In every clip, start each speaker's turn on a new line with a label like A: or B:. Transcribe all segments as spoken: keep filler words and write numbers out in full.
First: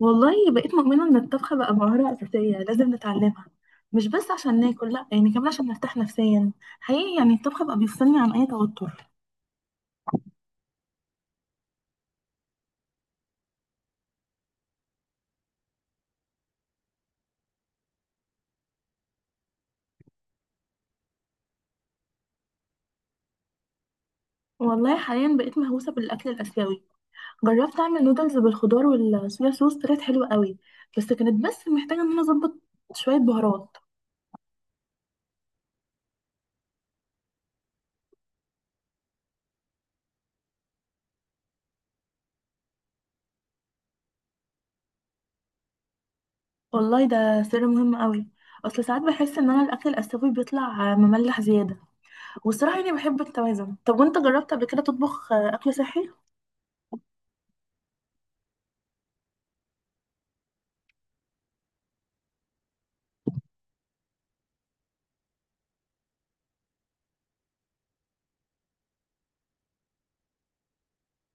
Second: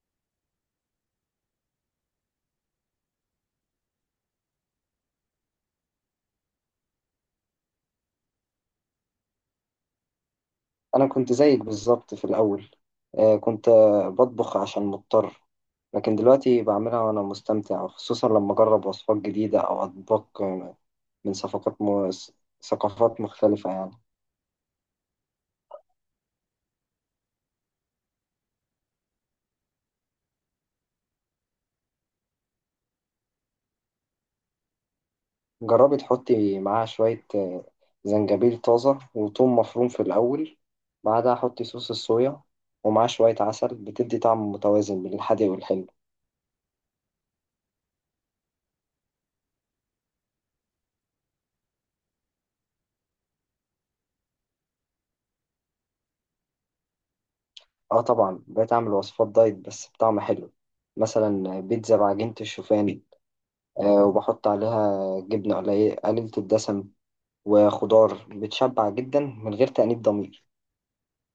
A: والله بقيت مؤمنة إن الطبخ بقى مهارة أساسية لازم نتعلمها. مش بس عشان ناكل، لأ، يعني كمان عشان نرتاح نفسيا. حقيقي يعني الطبخ بقى بيفصلني عن أي توتر.
B: أنا كنت زيك بالظبط في الأول. آه، كنت آه، بطبخ عشان مضطر. لكن دلوقتي بعملها وأنا مستمتع، خصوصا لما أجرب وصفات جديدة أو أطباق آه، من ثقافات م... ثقافات مختلفة يعني.
A: والله حاليا بقيت مهووسة بالأكل الآسيوي. جربت أعمل نودلز بالخضار والصويا صوص، طلعت حلوة قوي. بس كانت بس محتاجة إن أنا أظبط شوية بهارات.
B: جربي تحطي معاها شوية آه، زنجبيل طازة وثوم مفروم في الأول، بعدها حطي صوص الصويا ومعاه شوية عسل، بتدي طعم متوازن بين الحادق والحلو.
A: والله ده سر مهم قوي. أصل ساعات بحس إن أنا الأكل الآسيوي بيطلع مملح زيادة. والصراحة يعني بحب التوازن. طب وأنت جربت قبل كده تطبخ أكل صحي؟
B: اه طبعا، بقيت أعمل وصفات دايت بس بطعم حلو. مثلا بيتزا بعجينة الشوفان، آه، وبحط عليها جبنة قليلة قليلة الدسم، وخضار بتشبع جدا من غير تأنيب ضمير.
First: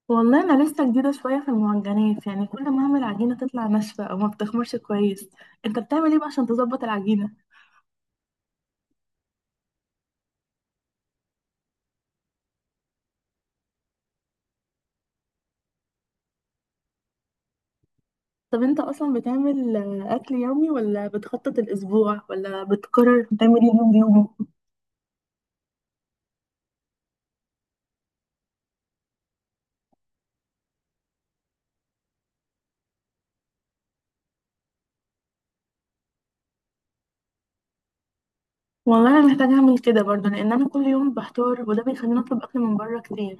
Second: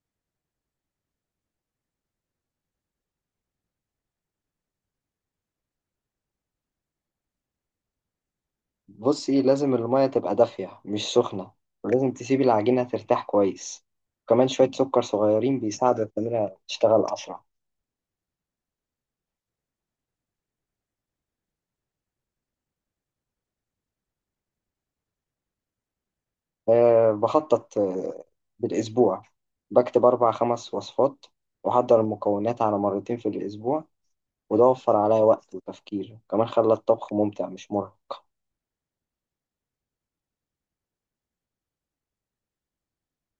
A: والله انا لسه جديده شويه في المعجنات، يعني كل ما اعمل عجينه تطلع ناشفه او ما بتخمرش كويس. انت بتعمل ايه بقى عشان تظبط العجينه؟
B: بصي، لازم المية تبقى دافية مش سخنة، ولازم تسيبي العجينة ترتاح كويس، وكمان شوية سكر صغيرين بيساعدوا التمرة تشتغل أسرع.
A: طب انت اصلا بتعمل آه، اكل يومي ولا بتخطط الاسبوع ولا بتقرر بتعمل ايه يوم بيوم؟
B: أه بخطط آه، بالأسبوع، بكتب أربع خمس وصفات وأحضر المكونات على مرتين في الأسبوع، وده وفر عليا وقت وتفكير، وكمان خلى الطبخ ممتع مش مرهق.
A: والله انا محتاجه اعمل كده برضه، لان انا كل يوم بحتار وده بيخليني اطلب اكل من بره كتير.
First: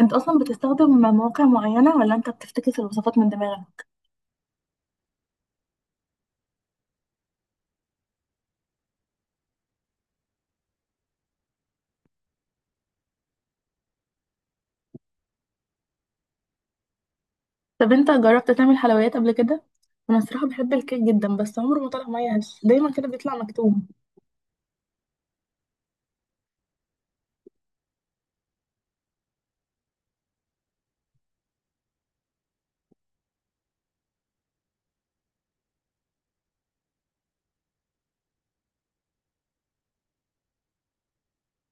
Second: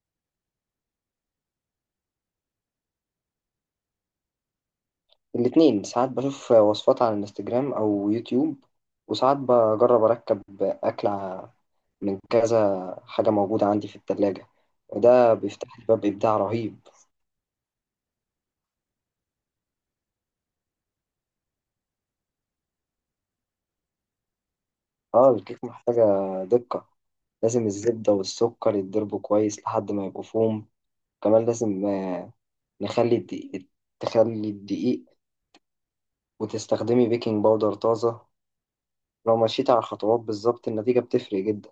A: انت اصلا بتستخدم مواقع معينه ولا انت بتفتكس الوصفات من دماغك؟
B: الاتنين، ساعات بشوف وصفات على الانستجرام او يوتيوب، وساعات بجرب اركب اكلة من كذا حاجة موجودة عندي في التلاجة، وده بيفتح لي باب ابداع رهيب.
A: طب انت جربت تعمل حلويات قبل كده؟ انا الصراحه بحب الكيك جدا، بس عمره ما طلع معايا هش، دايما كده بيطلع مكتوم.
B: اه الكيك محتاجة دقة. لازم الزبدة والسكر يتضربوا كويس لحد ما يبقوا فوم. كمان لازم آه، نخلي الدقيق تخلي الدقيق وتستخدمي بيكنج باودر طازة. لو مشيت على الخطوات بالظبط، النتيجة بتفرق جدا.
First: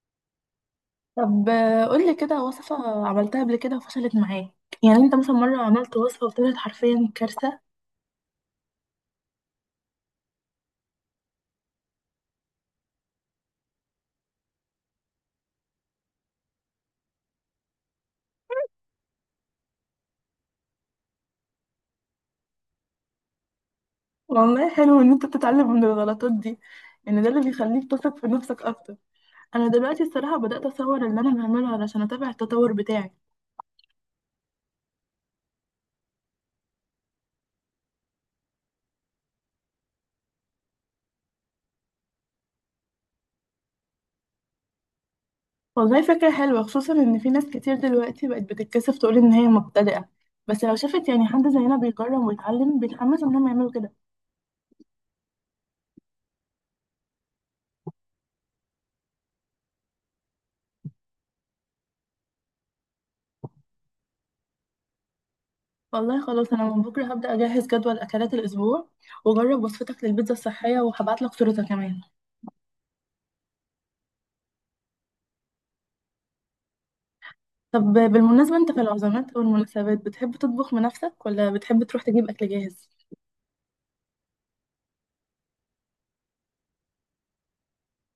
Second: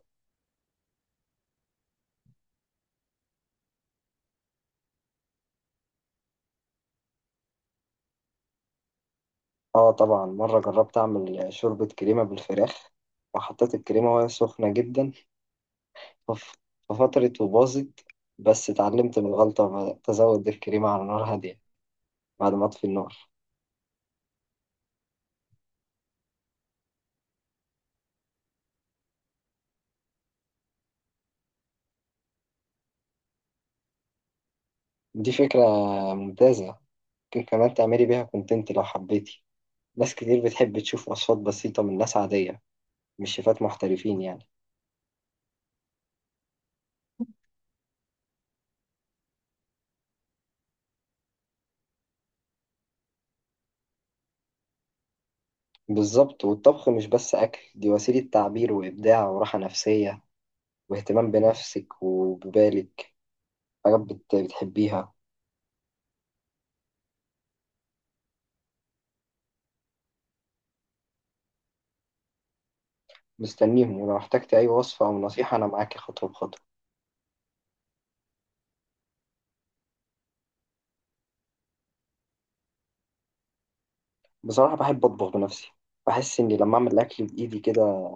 A: طب آه، قولي كده وصفة عملتها قبل كده وفشلت معاك. يعني انت مثلا مرة عملت وصفة وطلعت حرفيا كارثة؟
B: اه طبعا، مرة جربت أعمل شوربة كريمة بالفراخ وحطيت الكريمة وهي سخنة جدا، فف- ففترت وباظت. بس اتعلمت من الغلطة، وبدأت أزود الكريمة على نار هادية بعد ما أطفي النار.
A: والله حلو ان انت بتتعلم من الغلطات دي. ان ده اللي بيخليك تثق في نفسك اكتر. انا دلوقتي الصراحة بدأت اصور اللي انا بعمله علشان اتابع التطور بتاعي.
B: دي فكرة ممتازة. ممكن كمان تعملي بيها كونتنت لو حبيتي. ناس كتير بتحب تشوف وصفات بسيطة من ناس عادية، مش شيفات محترفين يعني.
A: والله فكرة حلوة، خصوصا ان في ناس كتير دلوقتي بقت بتتكسف تقول ان هي مبتدئة. بس لو شافت يعني حد زينا بيجرب ويتعلم بيتحمس انهم يعملوا كده.
B: بالظبط، والطبخ مش بس أكل، دي وسيلة تعبير وإبداع وراحة نفسية واهتمام بنفسك وببالك. حاجات بت- بتحبيها.
A: والله خلاص، انا من بكرة هبدأ اجهز جدول اكلات الاسبوع. وجرب وصفتك للبيتزا الصحية وهبعتلك صورتها كمان.
B: مستنيهم، ولو احتجت أي وصفة أو نصيحة أنا معاك خطوة بخطوة.
A: طب بالمناسبة، انت في العزومات والمناسبات بتحب تطبخ بنفسك ولا بتحب تروح تجيب أكل جاهز؟
B: بصراحة بحب أطبخ بنفسي. بحس إني لما أعمل الأكل بإيدي كده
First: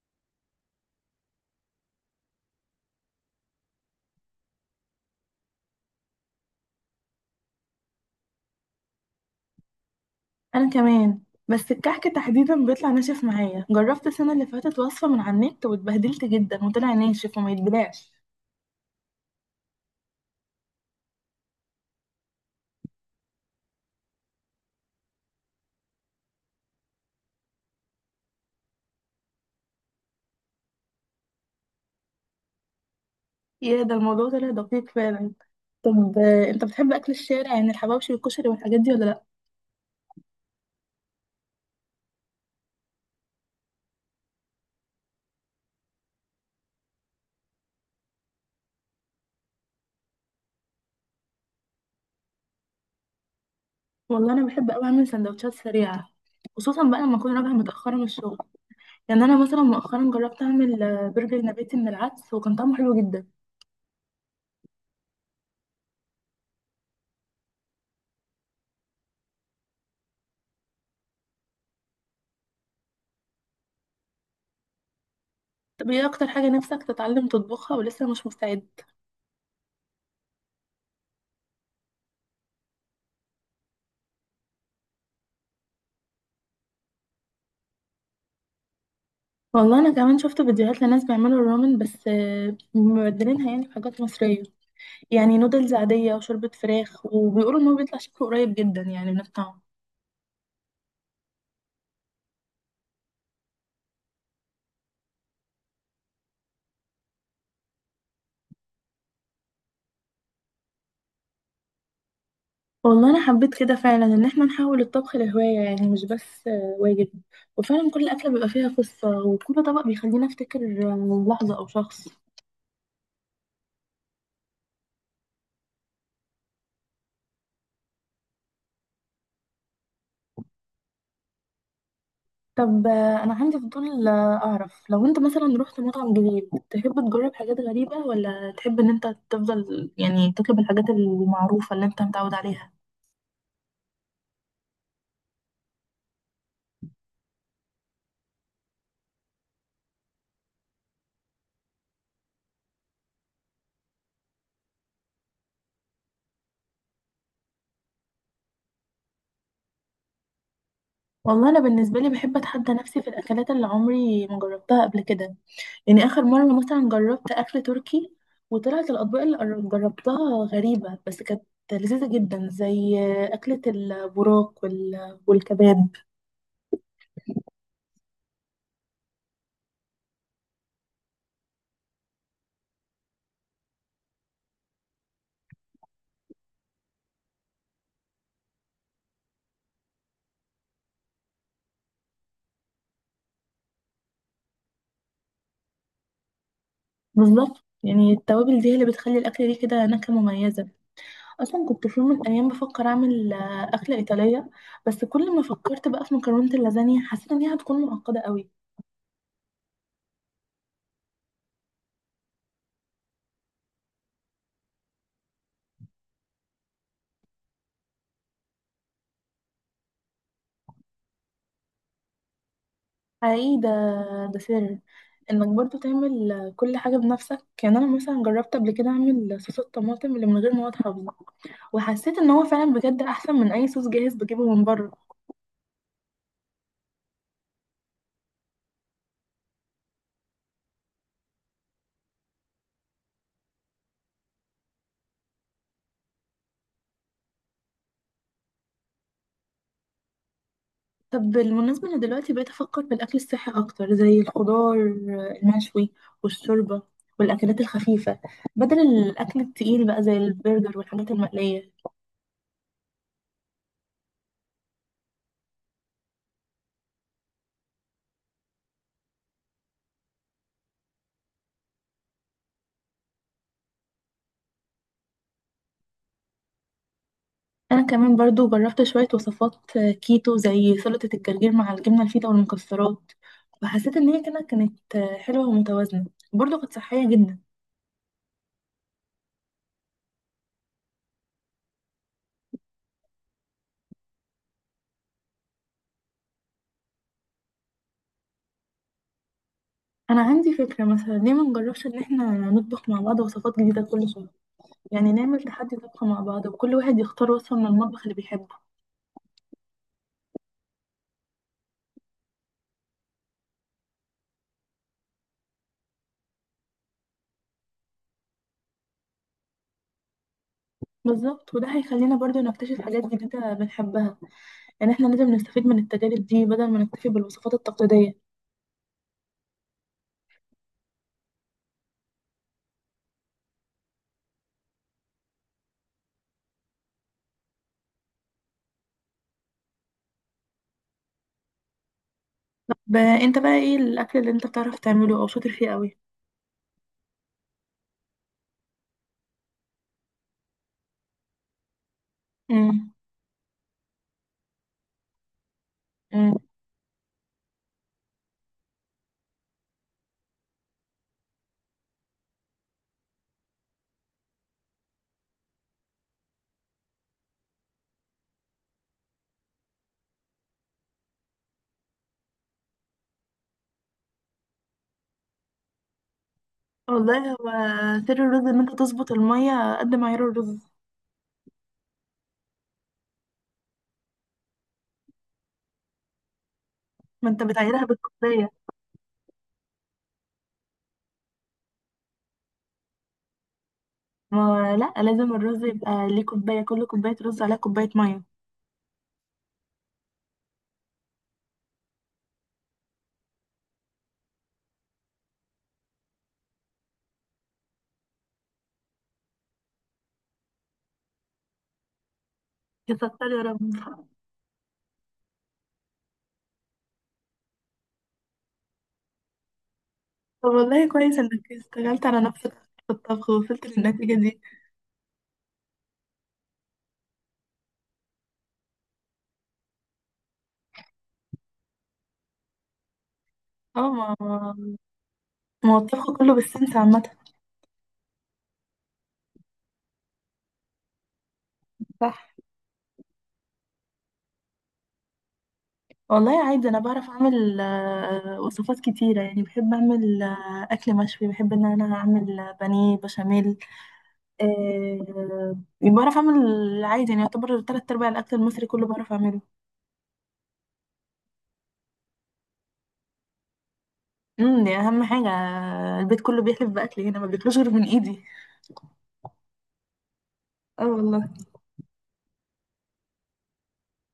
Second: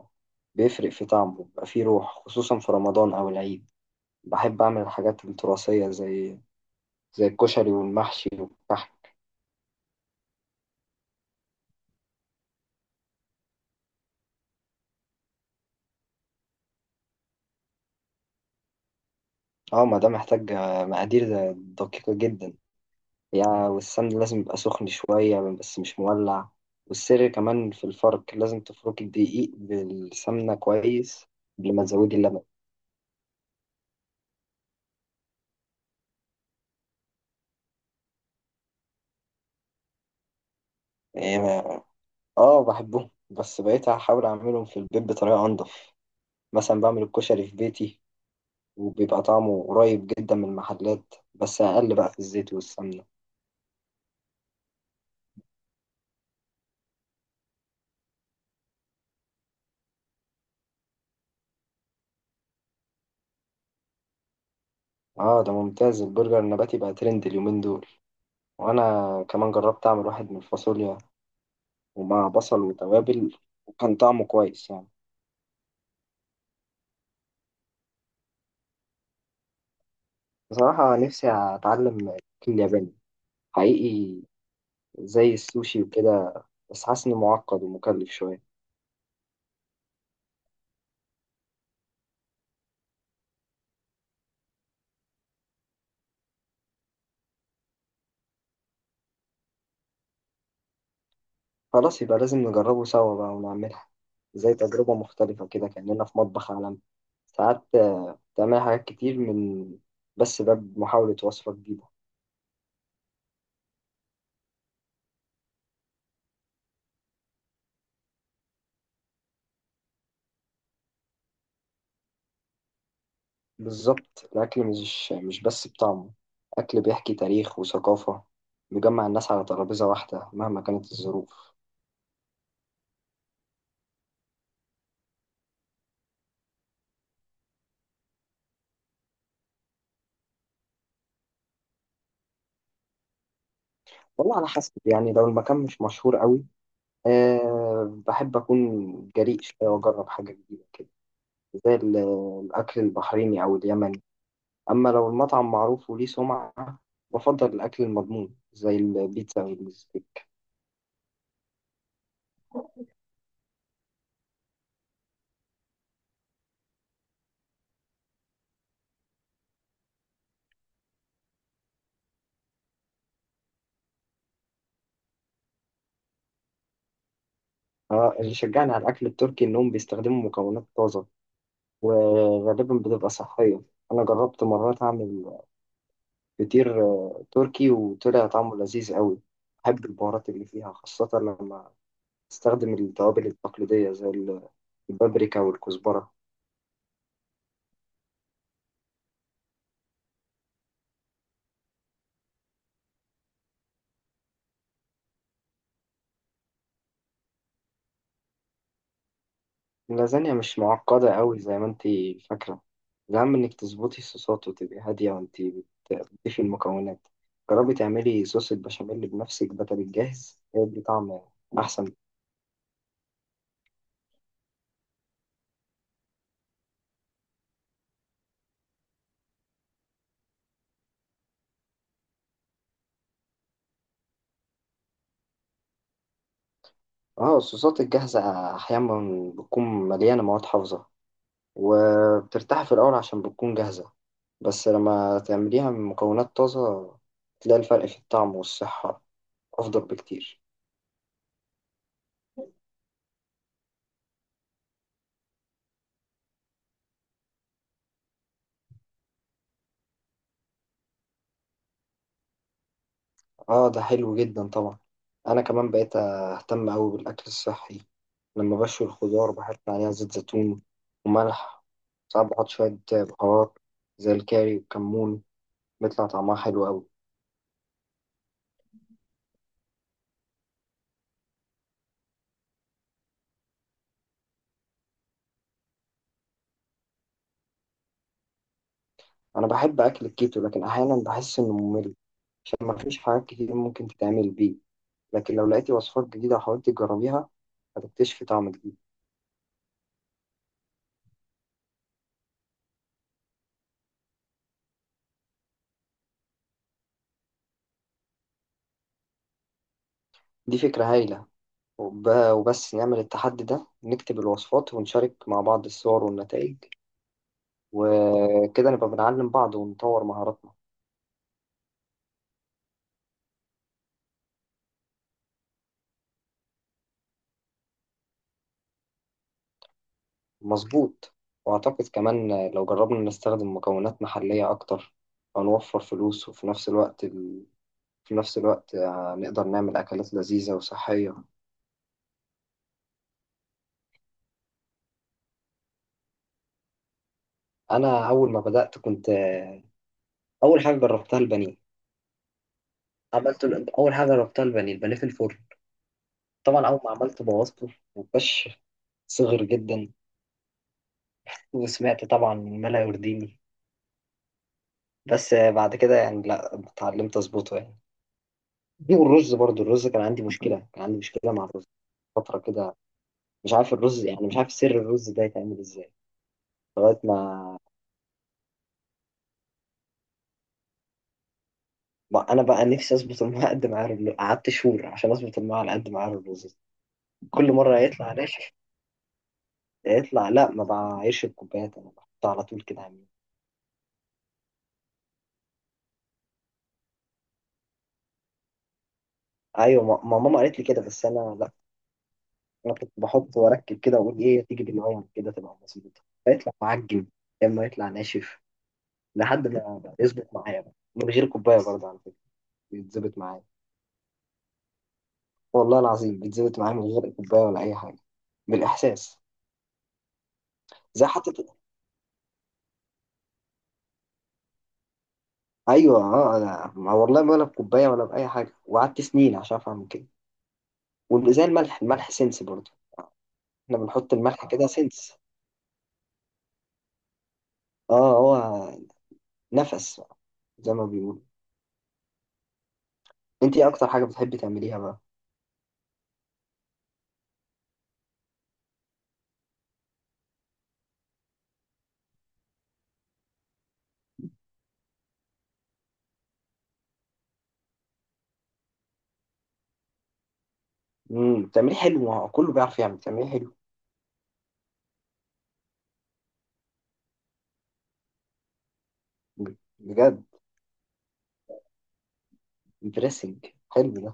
B: بيفرق في طعمه، بيبقى فيه روح، خصوصا في رمضان أو العيد. بحب أعمل الحاجات التراثية زي زي الكشري والمحشي والكحك.
A: أنا كمان. بس الكحك تحديدا بيطلع ناشف معايا. جربت السنة اللي فاتت وصفة من على النت واتبهدلت جدا وطلع ناشف وما يتبلعش.
B: اه ما ده محتاج آه، مقادير دقيقة جدا يعني. والسمن لازم يبقى سخن شوية بس مش مولع. والسر كمان في الفرق، لازم تفركي الدقيق بالسمنة كويس قبل ما تزودي اللبن.
A: يا ده الموضوع طلع دقيق فعلا. طب آه، انت بتحب أكل الشارع، يعني الحواوشي والكشري والحاجات دي ولا لأ؟
B: يعني اه بحبهم، بس بقيت هحاول اعملهم في البيت بطريقة انضف. مثلا بعمل الكشري في بيتي، وبيبقى طعمه قريب جدا من المحلات، بس اقل بقى في الزيت والسمنة.
A: والله أنا بحب أوي أعمل سندوتشات سريعة، خصوصا بقى لما أكون راجعة متأخرة من الشغل. يعني أنا مثلا مؤخرا جربت أعمل آه، برجر نباتي من العدس وكان طعمه حلو جدا.
B: اه ده ممتاز. البرجر النباتي بقى ترند اليومين دول. وانا كمان جربت اعمل واحد من الفاصوليا ومع بصل وتوابل، وكان طعمه كويس يعني.
A: طب ايه اكتر حاجة نفسك تتعلم تطبخها ولسه مش مستعد؟
B: بصراحة نفسي اتعلم الاكل الياباني حقيقي، زي السوشي وكده، بس حاسس انه معقد ومكلف شوية.
A: والله انا كمان شفت فيديوهات لناس بيعملوا الرامن، بس آه، مبدلينها يعني بحاجات مصرية. يعني نودلز عادية وشوربة فراخ، وبيقولوا ان هو بيطلع شكله قريب جدا يعني من الطعم.
B: خلاص، يبقى لازم نجربه سوا بقى ونعملها زي تجربة مختلفة كده، كأننا في مطبخ عالمي. ساعات آه، تعمل حاجات كتير من بس باب محاولة وصفة جديدة.
A: والله انا حبيت كده فعلا ان احنا نحول الطبخ لهواية، يعني مش بس آه، واجب. وفعلا كل اكلة بيبقى فيها قصة، وكل طبق بيخليني افتكر آه، لحظة او شخص.
B: بالظبط، الأكل مش مش بس بطعمه، أكل بيحكي تاريخ وثقافة، بيجمع الناس على ترابيزة واحدة مهما كانت الظروف.
A: طب آه، انا عندي فضول آه، اعرف لو انت مثلا رحت مطعم جديد تحب تجرب حاجات غريبة، ولا تحب ان انت تفضل يعني تطلب الحاجات المعروفة اللي انت متعود عليها؟
B: والله على حسب، يعني لو المكان مش مشهور قوي، أه بحب أكون جريء شوية وأجرب حاجة جديدة كده، زي ال- الأكل البحريني أو اليمني. أما لو المطعم معروف وليه سمعة، بفضل الأكل المضمون زي البيتزا والستيك.
A: والله انا بالنسبة لي بحب اتحدى نفسي في الاكلات اللي عمري ما جربتها قبل كده. يعني اخر مرة مثلا جربت اكل تركي، وطلعت الاطباق اللي قر- جربتها غريبة بس كانت لذيذة جدا، زي آه، أكلة البراق وال- والكباب.
B: آه، اللي شجعني على الأكل التركي إنهم بيستخدموا مكونات طازة، وغالبا بتبقى صحية. أنا جربت مرات أعمل فطير آه، تركي وطلع طعمه لذيذ قوي. بحب البهارات اللي فيها، خاصة لما تستخدم التوابل التقليدية زي ال- البابريكا والكزبرة.
A: بالظبط، يعني التوابل دي هي اللي بتخلي الأكلة دي كده نكهة مميزة. اصلا كنت في يوم من الايام بفكر اعمل آه، اكله ايطاليه. بس كل ما فكرت بقى في مكرونه اللازانيا حسيت ان هي هتكون معقده قوي.
B: اللازانيا مش معقدة قوي زي ما انتي فاكرة. الأهم انك تظبطي الصوصات وتبقي هادية وانتي بت- بتضيفي المكونات. جربي تعملي صوص البشاميل بنفسك بدل الجاهز، هيدي طعم أحسن.
A: حقيقي ده. ده سر انك برضو تعمل آه، كل حاجه بنفسك. يعني انا مثلا جربت قبل كده اعمل صوص الطماطم اللي من غير مواد حافظه. وحسيت ان هو فعلا بجد احسن من اي صوص جاهز بجيبه من بره.
B: اه الصوصات الجاهزة أحيانا بتكون مليانة مواد حافظة، وبترتاحي في الأول عشان بتكون جاهزة، بس لما تعمليها من مكونات طازة تلاقي الفرق في الطعم والصحة أفضل بكتير.
A: طب بالمناسبه، انا دلوقتي بقيت افكر في الاكل الصحي اكتر، زي الخضار آه، المشوي والشوربه والاكلات الخفيفه، بدل الاكل التقيل بقى زي البرجر والحاجات المقليه.
B: اه ده حلو جدا طبعا. انا كمان بقيت اهتم قوي بالاكل الصحي. لما بشوي الخضار بحط عليها زيت زيتون وملح، ساعات بحط شويه بهارات زي الكاري والكمون، بيطلع طعمها حلو قوي.
A: انا كمان برضو جربت شوية وصفات آه، كيتو، زي سلطة الجرجير مع الجبنة الفيتا والمكسرات. وحسيت ان هي كده كانت آه، حلوة ومتوازنة. برضو كانت صحية جدا.
B: انا بحب اكل الكيتو، لكن احيانا بحس انه ممل عشان ما فيش حاجات كتير ممكن تتعمل بيه. لكن لو لقيتي وصفات جديده وحاولتي تجربيها، هتكتشفي طعم جديد.
A: انا عندي فكرة، مثلا ليه ما نجربش ان احنا نطبخ مع بعض وصفات جديدة كل شهر؟ يعني نعمل تحدي طبخ مع بعض وكل واحد يختار وصفة من المطبخ اللي بيحبه.
B: دي فكره هايله. وب- وبس نعمل التحدي ده، نكتب الوصفات ونشارك مع بعض الصور والنتائج، وكده نبقى بنعلم بعض ونطور مهاراتنا.
A: بالظبط، وده هيخلينا برضو نكتشف حاجات جديدة بنحبها. يعني احنا لازم نستفيد من التجارب دي بدل ما نكتفي بالوصفات التقليدية.
B: مظبوط. وأعتقد كمان لو جربنا نستخدم مكونات محلية أكتر، هنوفر فلوس، وفي نفس الوقت ال... في نفس الوقت نقدر نعمل أكلات لذيذة وصحية.
A: طب آه، انت بقى ايه الاكل اللي انت بتعرف تعمله او شاطر فيه قوي؟
B: أنا أول ما بدأت، كنت أول حاجة جربتها البانيه. عملت ال- أول حاجة جربتها البانيه البانيه في الفرن.
A: امم
B: طبعا أول ما عملت بوظته وكش، صغر جدا، وسمعت طبعا ما لا يرضيني. بس بعد كده يعني لا، اتعلمت أظبطه يعني. دي، والرز برضو، الرز كان عندي مشكلة كان عندي مشكلة مع الرز فترة كده. مش عارف الرز، يعني مش عارف سر الرز ده يتعمل ازاي، لغاية
A: والله هو
B: ما
A: سر الرز ان انت تظبط المية قد معيار الرز.
B: ما أنا بقى نفسي أظبط الماء قد ما عارف. قعدت شهور عشان أظبط الماء على قد ما عارف الرز.
A: ما انت
B: كل مرة
A: بتعيرها
B: يطلع
A: بالكوباية.
B: ناشف. يطلع، لا ما بعايرش بكوبايات، أنا بحطها على طول كده عمي.
A: ما هو لا، لازم الرز يبقى ليه كوباية. كل كوباية رز عليها كوباية مية.
B: أيوة، ما ما ماما قالت لي كده، بس أنا لا، أنا كنت بحط وأركب كده وأقول إيه تيجي بالمية كده تبقى مظبوطة، فيطلع معجن يا إما يطلع ناشف، لحد ما يظبط معايا بقى من غير كوباية برضه على فكرة، بيتظبط
A: يسطر يا
B: معايا.
A: رب.
B: والله العظيم بيتظبط معاه من غير كوباية ولا أي حاجة، بالإحساس.
A: طب والله
B: زي
A: كويس
B: حتى.
A: انك اشتغلت على نفسك في الطبخ ووصلت للنتيجة دي.
B: أيوه أه، أنا ما والله ولا بكوباية ولا بأي حاجة، وقعدت سنين عشان أفهم كده. وزي الملح الملح سنس برضه، إحنا
A: اه.
B: بنحط الملح كده
A: ما
B: سنس.
A: ما هو الطبخ كله بالسنس عامة.
B: أه هو نفس بقى، زي ما بيقولوا.
A: صح.
B: أنت إيه أكتر حاجة بتحبي تعمليها بقى؟
A: والله عادي انا بعرف اعمل آه، وصفات كتيرة. يعني بحب اعمل آه، اكل مشوي، بحب ان انا اعمل بانيه بشاميل. آه، بعرف اعمل عادي، يعني يعتبر تلات ارباع الاكل المصري كله بعرف اعمله.
B: امم، بتعمليه حلو. ما هو كله بيعرف يعمل، بتعمليه حلو.
A: امم دي اهم حاجه. البيت كله بيحلف باكل هنا، ما بياكلوش غير من ايدي.
B: بجد؟
A: اه والله.
B: امبرسنج، حلو ده.